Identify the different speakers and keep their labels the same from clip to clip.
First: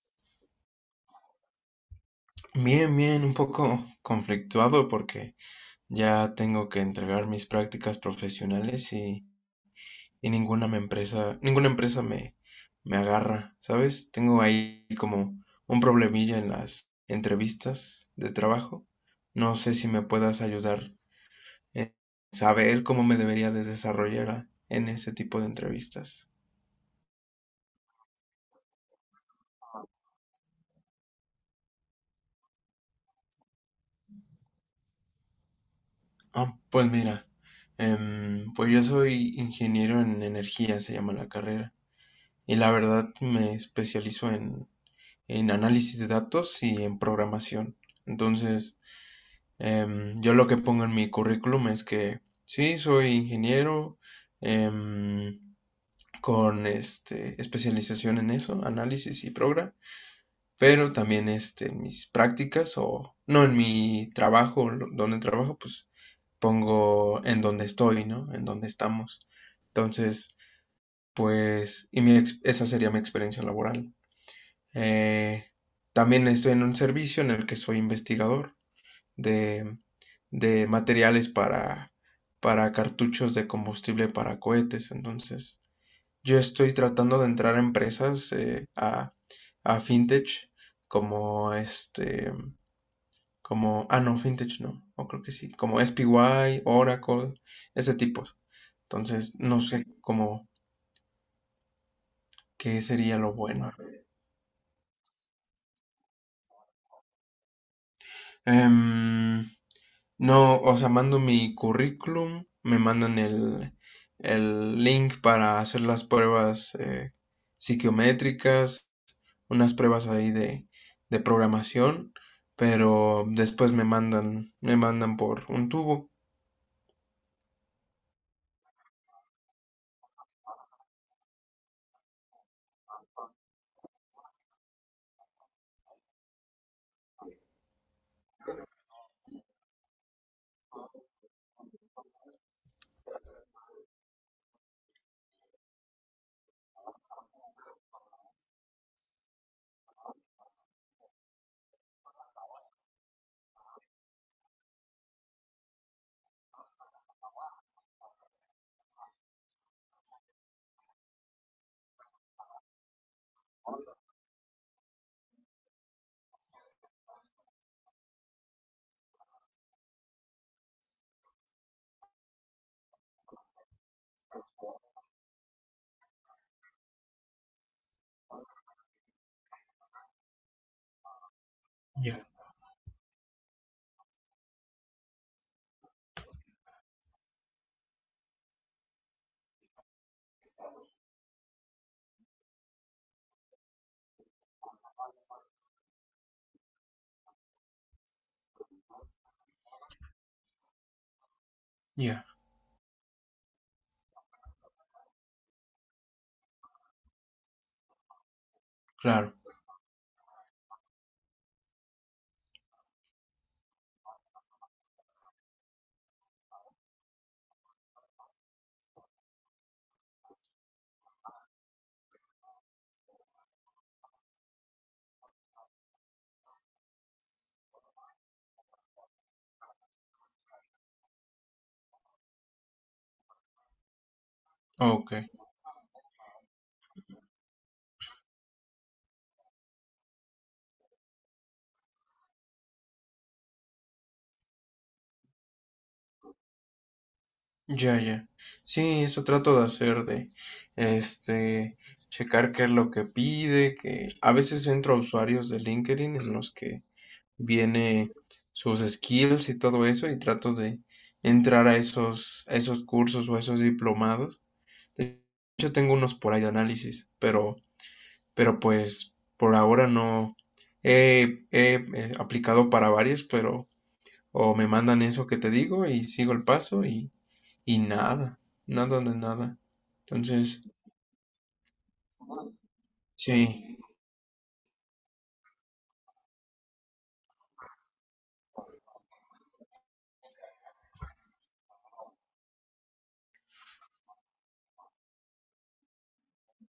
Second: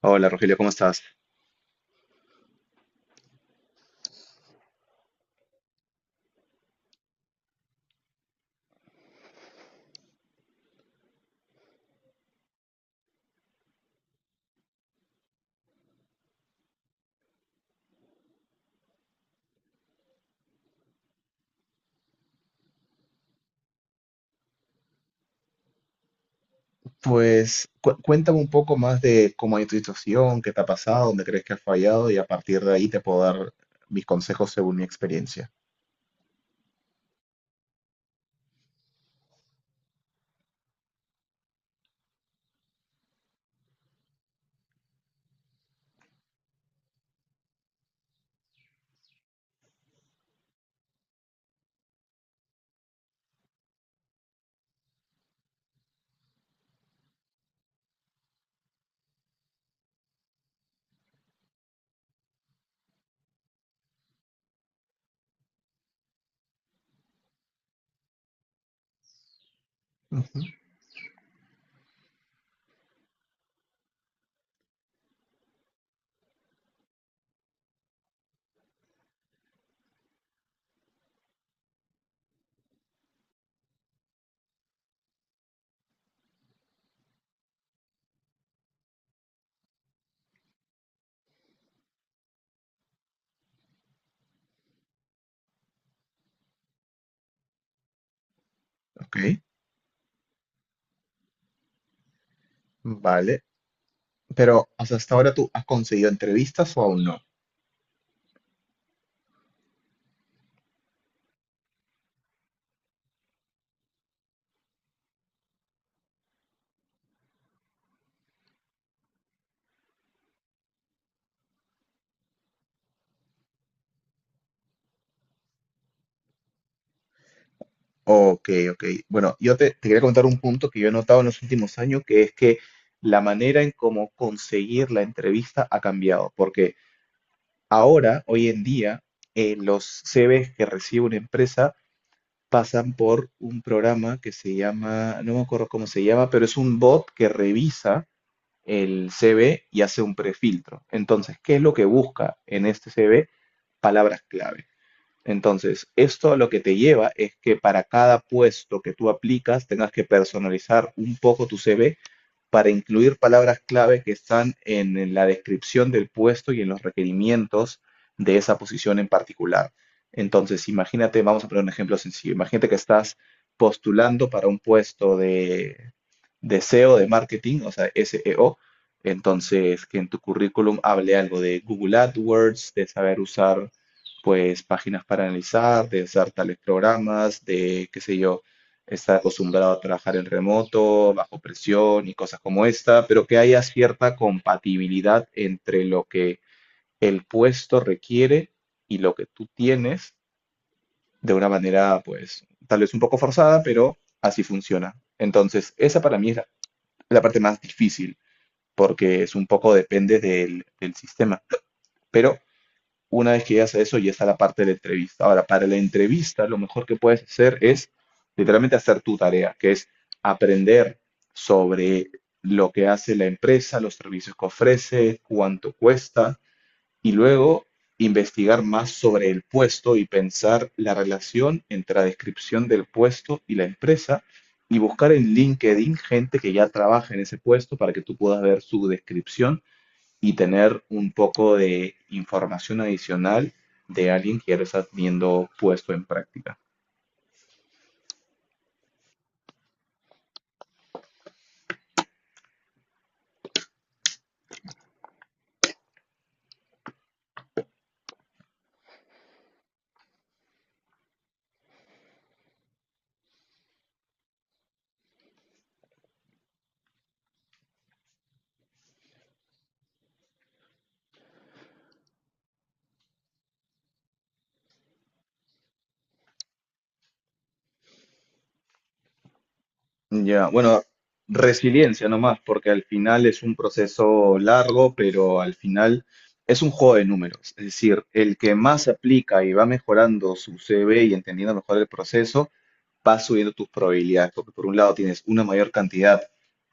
Speaker 1: Hola Rogelio, ¿cómo estás?
Speaker 2: Bien, bien, un poco conflictuado porque ya tengo que entregar mis prácticas profesionales y ninguna empresa me agarra, ¿sabes? Tengo ahí como un problemilla en las entrevistas de trabajo. No sé si me puedas ayudar a saber cómo me debería de desarrollar en ese tipo de entrevistas.
Speaker 1: Pues cuéntame un poco más de cómo hay tu situación, qué te ha pasado, dónde crees que has fallado y a partir de ahí te puedo dar mis consejos según mi experiencia.
Speaker 2: Ah, pues mira, pues yo soy ingeniero en energía, se llama la carrera. Y la verdad me especializo en análisis de datos y en programación. Entonces, yo lo que pongo en mi currículum es que sí, soy ingeniero em, con este, especialización en eso, análisis y programa, pero también este, en mis prácticas o no en mi trabajo, donde trabajo, pues pongo en donde estoy, ¿no? En donde estamos. Entonces,
Speaker 1: Ujú.
Speaker 2: pues, y mi esa sería mi experiencia laboral. Eh, También estoy en un servicio en el que soy investigador de, de materiales para cartuchos de combustible para cohetes. Entonces, yo estoy tratando de entrar a empresas a fintech como este, como, ah, no, fintech no, o creo que sí, como SPY, Oracle, ese tipo.
Speaker 1: Ok,
Speaker 2: Entonces, no sé cómo, qué sería lo
Speaker 1: vale.
Speaker 2: bueno.
Speaker 1: Pero ¿hasta ahora tú has conseguido entrevistas o aún no?
Speaker 2: Em, No, o sea, mando mi currículum, me mandan el link para hacer las pruebas psiquiométricas, unas pruebas ahí de programación, pero después me mandan por un tubo.
Speaker 1: Ok, ok. Bueno, te quería contar un punto que yo he notado en los últimos años, que es que la manera en cómo conseguir la entrevista ha cambiado, porque ahora, hoy en día, los CVs que recibe una empresa pasan por un programa que se llama, no me acuerdo cómo se llama, pero es un bot que revisa el CV y hace un prefiltro. Entonces, ¿qué es lo que busca en este CV? Palabras clave. Entonces, esto lo que te lleva es que para cada puesto que tú aplicas tengas que personalizar un poco tu CV para incluir palabras clave que están en la descripción del puesto y en los requerimientos de esa posición en particular. Entonces, imagínate, vamos a poner un ejemplo sencillo. Imagínate que estás postulando para un puesto de SEO, de marketing, o sea, SEO. Entonces, que en tu currículum hable algo de Google
Speaker 2: Ya,
Speaker 1: AdWords, de saber usar pues páginas para analizar, de usar tales programas, de, qué sé yo, estar acostumbrado a trabajar en remoto, bajo presión y cosas como esta, pero que haya cierta compatibilidad entre lo que el puesto requiere y lo que tú tienes de una manera,
Speaker 2: ya,
Speaker 1: pues, tal vez un poco forzada, pero así funciona. Entonces, esa para mí es la parte más difícil, porque es
Speaker 2: claro.
Speaker 1: un poco depende del sistema. Pero una vez que llegas a eso, ya está la parte de la entrevista. Ahora, para la entrevista, lo mejor que puedes hacer es literalmente hacer tu tarea, que es aprender sobre lo que hace la empresa, los servicios que ofrece, cuánto cuesta, y luego investigar más sobre el puesto y pensar la relación entre la descripción del puesto y la empresa y buscar
Speaker 2: Ok,
Speaker 1: en LinkedIn gente que ya trabaja en ese puesto para que tú puedas ver su descripción y tener un poco de información adicional de alguien que ya lo estás viendo puesto en práctica.
Speaker 2: ya, ya. Sí, eso trato de hacer de, este, checar qué es lo que pide, que a veces entro a usuarios de LinkedIn en los que viene sus skills y todo eso y trato de entrar a esos cursos o a esos diplomados. De hecho, tengo unos por ahí de análisis, pero pues por ahora no aplicado para varios, pero o me mandan eso que te digo y sigo el paso y nada, nada de nada.
Speaker 1: Ya,
Speaker 2: Entonces,
Speaker 1: bueno, resiliencia nomás, porque al final es un
Speaker 2: sí,
Speaker 1: proceso largo, pero al final es un juego de números. Es decir, el que más aplica y va mejorando su CV y entendiendo mejor el proceso, vas subiendo tus probabilidades, porque por un lado tienes una mayor cantidad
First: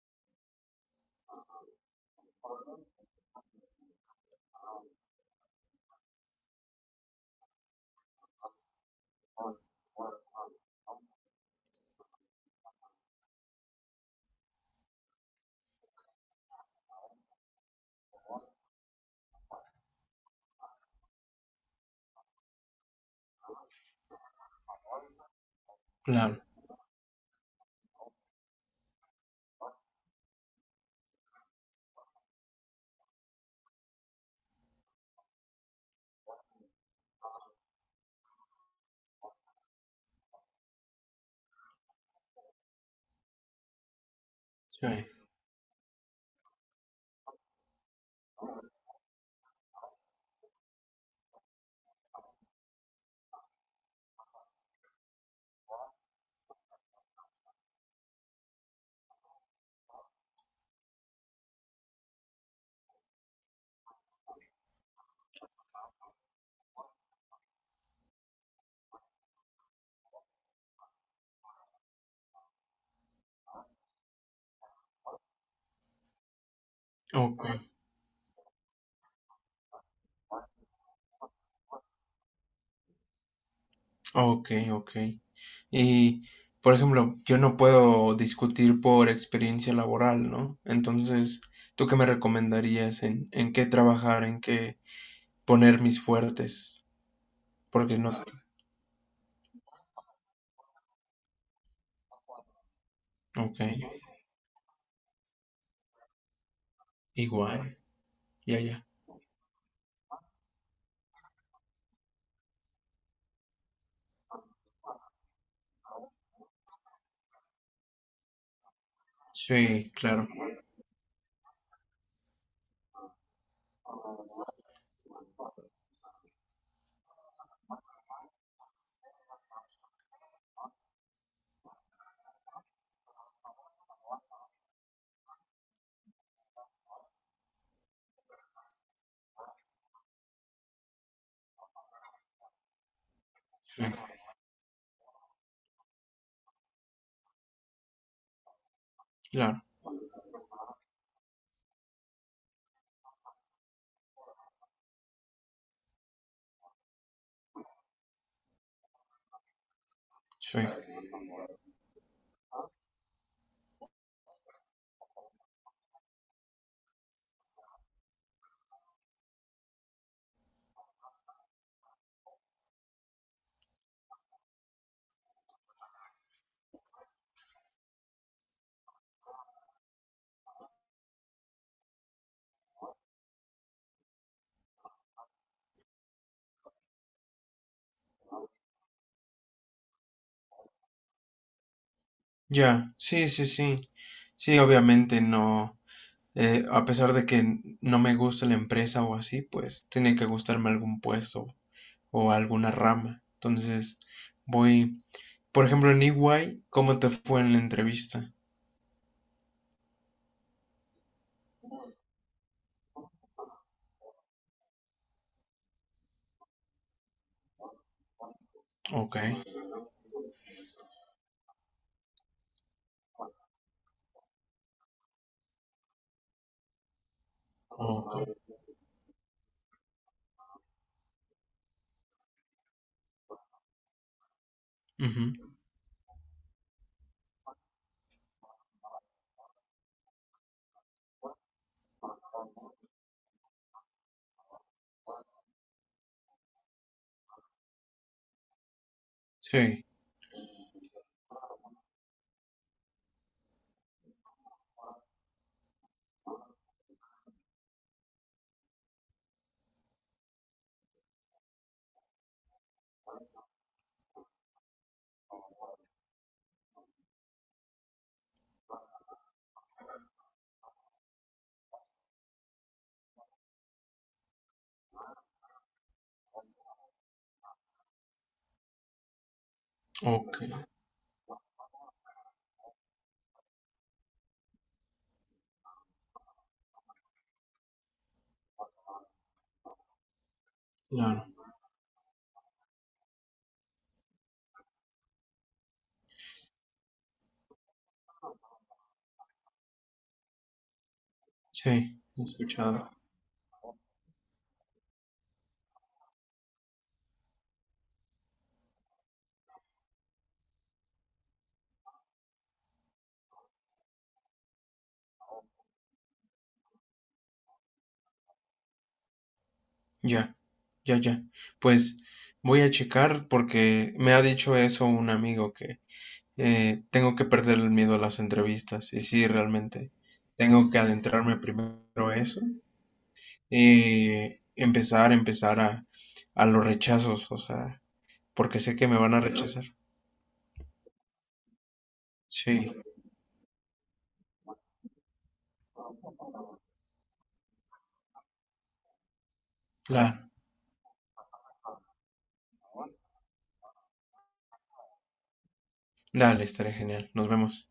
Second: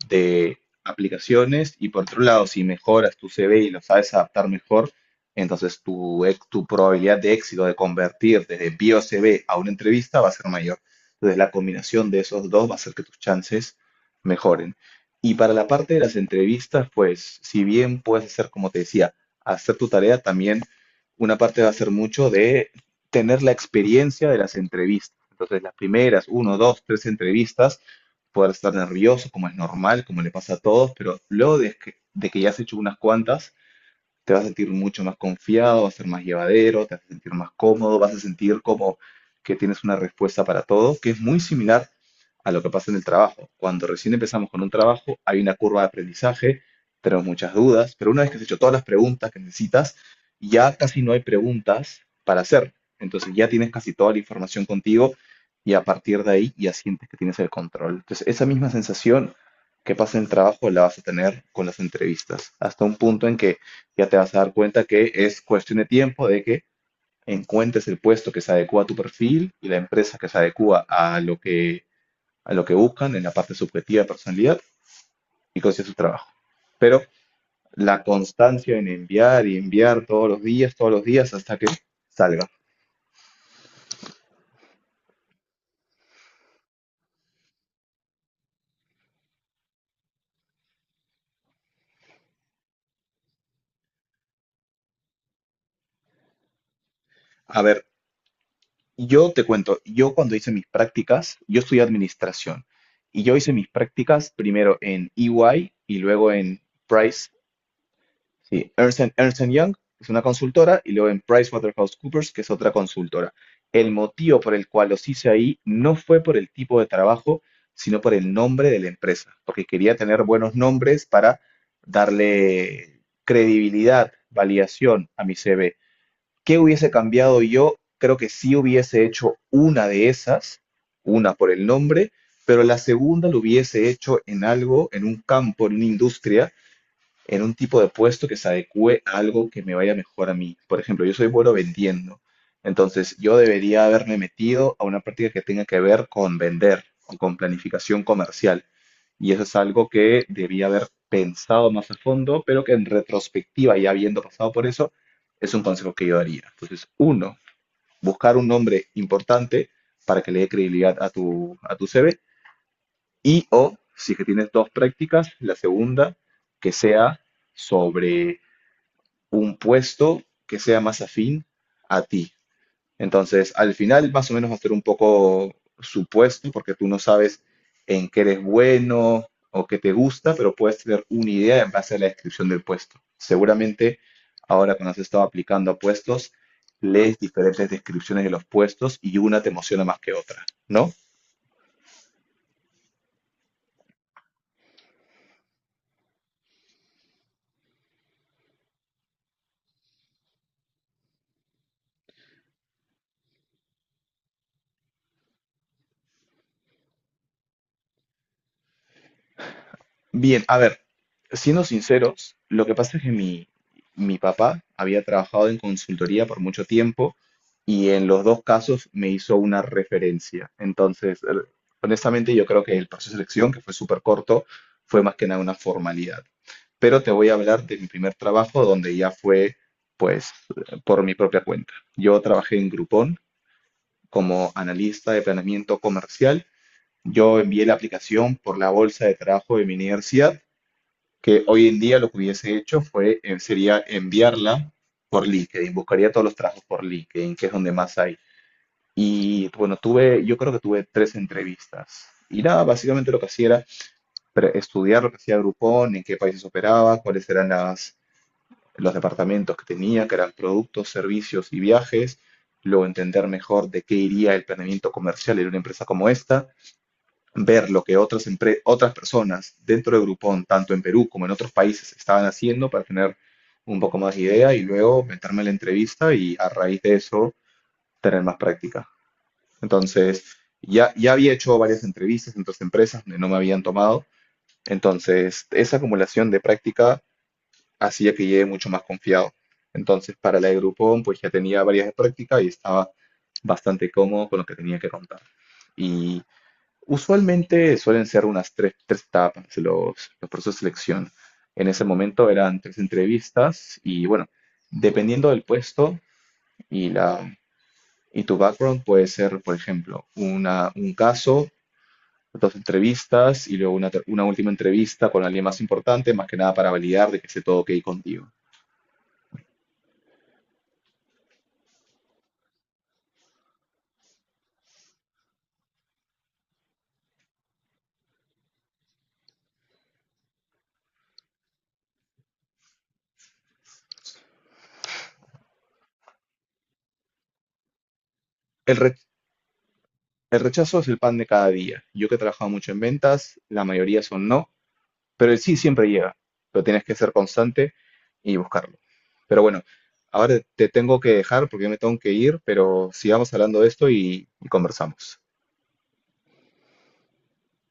Speaker 1: de aplicaciones y por otro lado, si mejoras tu CV y lo sabes adaptar mejor, entonces tu probabilidad de éxito de convertir desde bio CV a una entrevista va a ser mayor. Entonces la combinación de esos dos va a hacer que tus chances mejoren. Y para la parte de las entrevistas, pues si bien puedes hacer, como te decía, hacer tu tarea, también una parte va a ser mucho de tener la experiencia de las entrevistas. Entonces, las primeras,
Speaker 2: claro,
Speaker 1: uno, dos, tres entrevistas, poder estar nervioso, como es normal, como le pasa a todos, pero luego de que ya has hecho unas cuantas, te vas a sentir mucho más confiado, va a ser más llevadero, te vas a sentir más cómodo, vas a sentir como que tienes una respuesta para todo, que es muy similar a lo que pasa en el trabajo. Cuando recién empezamos con un
Speaker 2: sí.
Speaker 1: trabajo, hay una curva de aprendizaje, tenemos muchas dudas, pero una vez que has hecho todas las preguntas que necesitas, ya casi no hay preguntas para hacer. Entonces ya tienes casi toda la información contigo y a partir de ahí ya sientes que tienes el control. Entonces esa misma sensación que pasa en el trabajo la vas a tener con las entrevistas, hasta un punto en que ya te vas a dar cuenta que es cuestión de tiempo de que encuentres el puesto que se adecua a tu perfil y la empresa que se adecua a lo que buscan en la parte subjetiva de personalidad y consigas su trabajo. Pero
Speaker 2: Ok.
Speaker 1: la constancia en enviar y enviar todos los días hasta que salga.
Speaker 2: Ok, ok. Y, por ejemplo, yo no puedo discutir por experiencia laboral, ¿no? Entonces, ¿tú qué me recomendarías en qué trabajar, en qué poner mis fuertes?
Speaker 1: A ver,
Speaker 2: Porque no...
Speaker 1: yo te cuento, yo cuando hice mis prácticas, yo estudié administración y yo hice
Speaker 2: Ok,
Speaker 1: mis prácticas primero en EY y luego en Price.
Speaker 2: igual. Ya,
Speaker 1: Sí,
Speaker 2: ya.
Speaker 1: Ernst and Young es una consultora y luego en PricewaterhouseCoopers, que es otra consultora. El motivo por el cual los hice ahí no fue por el tipo de trabajo, sino por el nombre de la empresa, porque
Speaker 2: Sí,
Speaker 1: quería tener
Speaker 2: claro.
Speaker 1: buenos nombres para darle credibilidad, validación a mi CV. ¿Qué hubiese cambiado yo? Creo que sí hubiese hecho una de esas, una por el nombre, pero la segunda lo hubiese hecho en algo, en un campo, en una industria en un tipo de puesto que se adecue a algo que me vaya mejor a mí. Por ejemplo, yo soy bueno vendiendo, entonces yo
Speaker 2: Sí,
Speaker 1: debería haberme metido a una práctica que tenga que ver con vender o con planificación comercial. Y eso es
Speaker 2: claro.
Speaker 1: algo que debía haber pensado más a fondo, pero que en retrospectiva, ya habiendo pasado por eso, es un consejo que yo daría. Entonces, uno, buscar un nombre importante para que le dé
Speaker 2: Sí.
Speaker 1: credibilidad a a tu CV. Y o, si es que tienes dos prácticas, la segunda, que sea sobre un puesto que sea más afín a ti. Entonces, al final, más o menos va a ser un poco supuesto, porque tú no sabes en qué eres bueno o qué te gusta, pero puedes tener una idea en base a la descripción del puesto. Seguramente, ahora cuando has estado aplicando a puestos, lees diferentes descripciones de los puestos y una te emociona más que otra, ¿no?
Speaker 2: Ya, sí, sí, sí. Sí, obviamente no. A pesar de que no me gusta la empresa o así, pues tiene que gustarme algún puesto o alguna rama. Entonces, voy, por ejemplo, en EY, ¿cómo te fue en la entrevista?
Speaker 1: Bien, a ver, siendo sinceros, lo que pasa es que mi papá había trabajado en consultoría por mucho tiempo y en los dos casos me
Speaker 2: Ok,
Speaker 1: hizo una referencia. Entonces, honestamente, yo creo que el proceso de selección, que fue súper corto, fue más que nada una formalidad. Pero te voy a hablar de mi primer
Speaker 2: ok,
Speaker 1: trabajo, donde ya fue, pues, por mi propia cuenta. Yo trabajé en Groupon como analista de
Speaker 2: ujú,
Speaker 1: planeamiento comercial. Yo envié la aplicación por la bolsa de trabajo de mi universidad que hoy en día lo que hubiese hecho fue, sería enviarla por LinkedIn, buscaría todos los trabajos por LinkedIn, que es donde más hay. Y bueno,
Speaker 2: sí,
Speaker 1: yo creo que tuve tres entrevistas. Y nada, básicamente lo que hacía era estudiar lo que hacía Groupon, en qué países operaba, cuáles eran los departamentos que tenía, que eran productos, servicios y viajes. Luego entender mejor de qué iría el planeamiento comercial en una empresa como esta ver lo que otras personas dentro de Groupon, tanto en Perú como en otros países, estaban haciendo para tener un poco más de idea y luego meterme en la entrevista y a raíz de eso tener más práctica. Entonces,
Speaker 2: ok,
Speaker 1: ya había hecho varias entrevistas en otras empresas donde no me habían tomado, entonces esa acumulación de práctica hacía que llegue mucho más confiado. Entonces, para la de Groupon, pues
Speaker 2: claro,
Speaker 1: ya tenía varias de práctica y estaba bastante cómodo con lo que tenía que contar. Y usualmente suelen ser unas tres etapas los procesos de selección. En ese
Speaker 2: sí, he
Speaker 1: momento eran tres
Speaker 2: escuchado,
Speaker 1: entrevistas y bueno, dependiendo del puesto y, la, y tu background puede ser, por ejemplo, una, un caso, dos entrevistas y luego una última entrevista con alguien más importante, más que nada para validar de que esté todo ok contigo.
Speaker 2: ya, ya, ya. Pues voy a checar porque me ha dicho eso un amigo que tengo que perder el miedo a las entrevistas y sí, realmente tengo que adentrarme primero a eso y empezar a los rechazos, o sea, porque
Speaker 1: El,
Speaker 2: sé que
Speaker 1: re-
Speaker 2: me van a rechazar.
Speaker 1: el rechazo es el pan de cada día. Yo que he trabajado
Speaker 2: Sí,
Speaker 1: mucho en ventas, la mayoría son no. Pero el sí siempre llega, pero tienes que ser constante y buscarlo. Pero bueno,
Speaker 2: claro.
Speaker 1: ahora te tengo que dejar porque yo me tengo que ir, pero sigamos hablando de esto y conversamos.
Speaker 2: Dale, estaré genial. Nos vemos.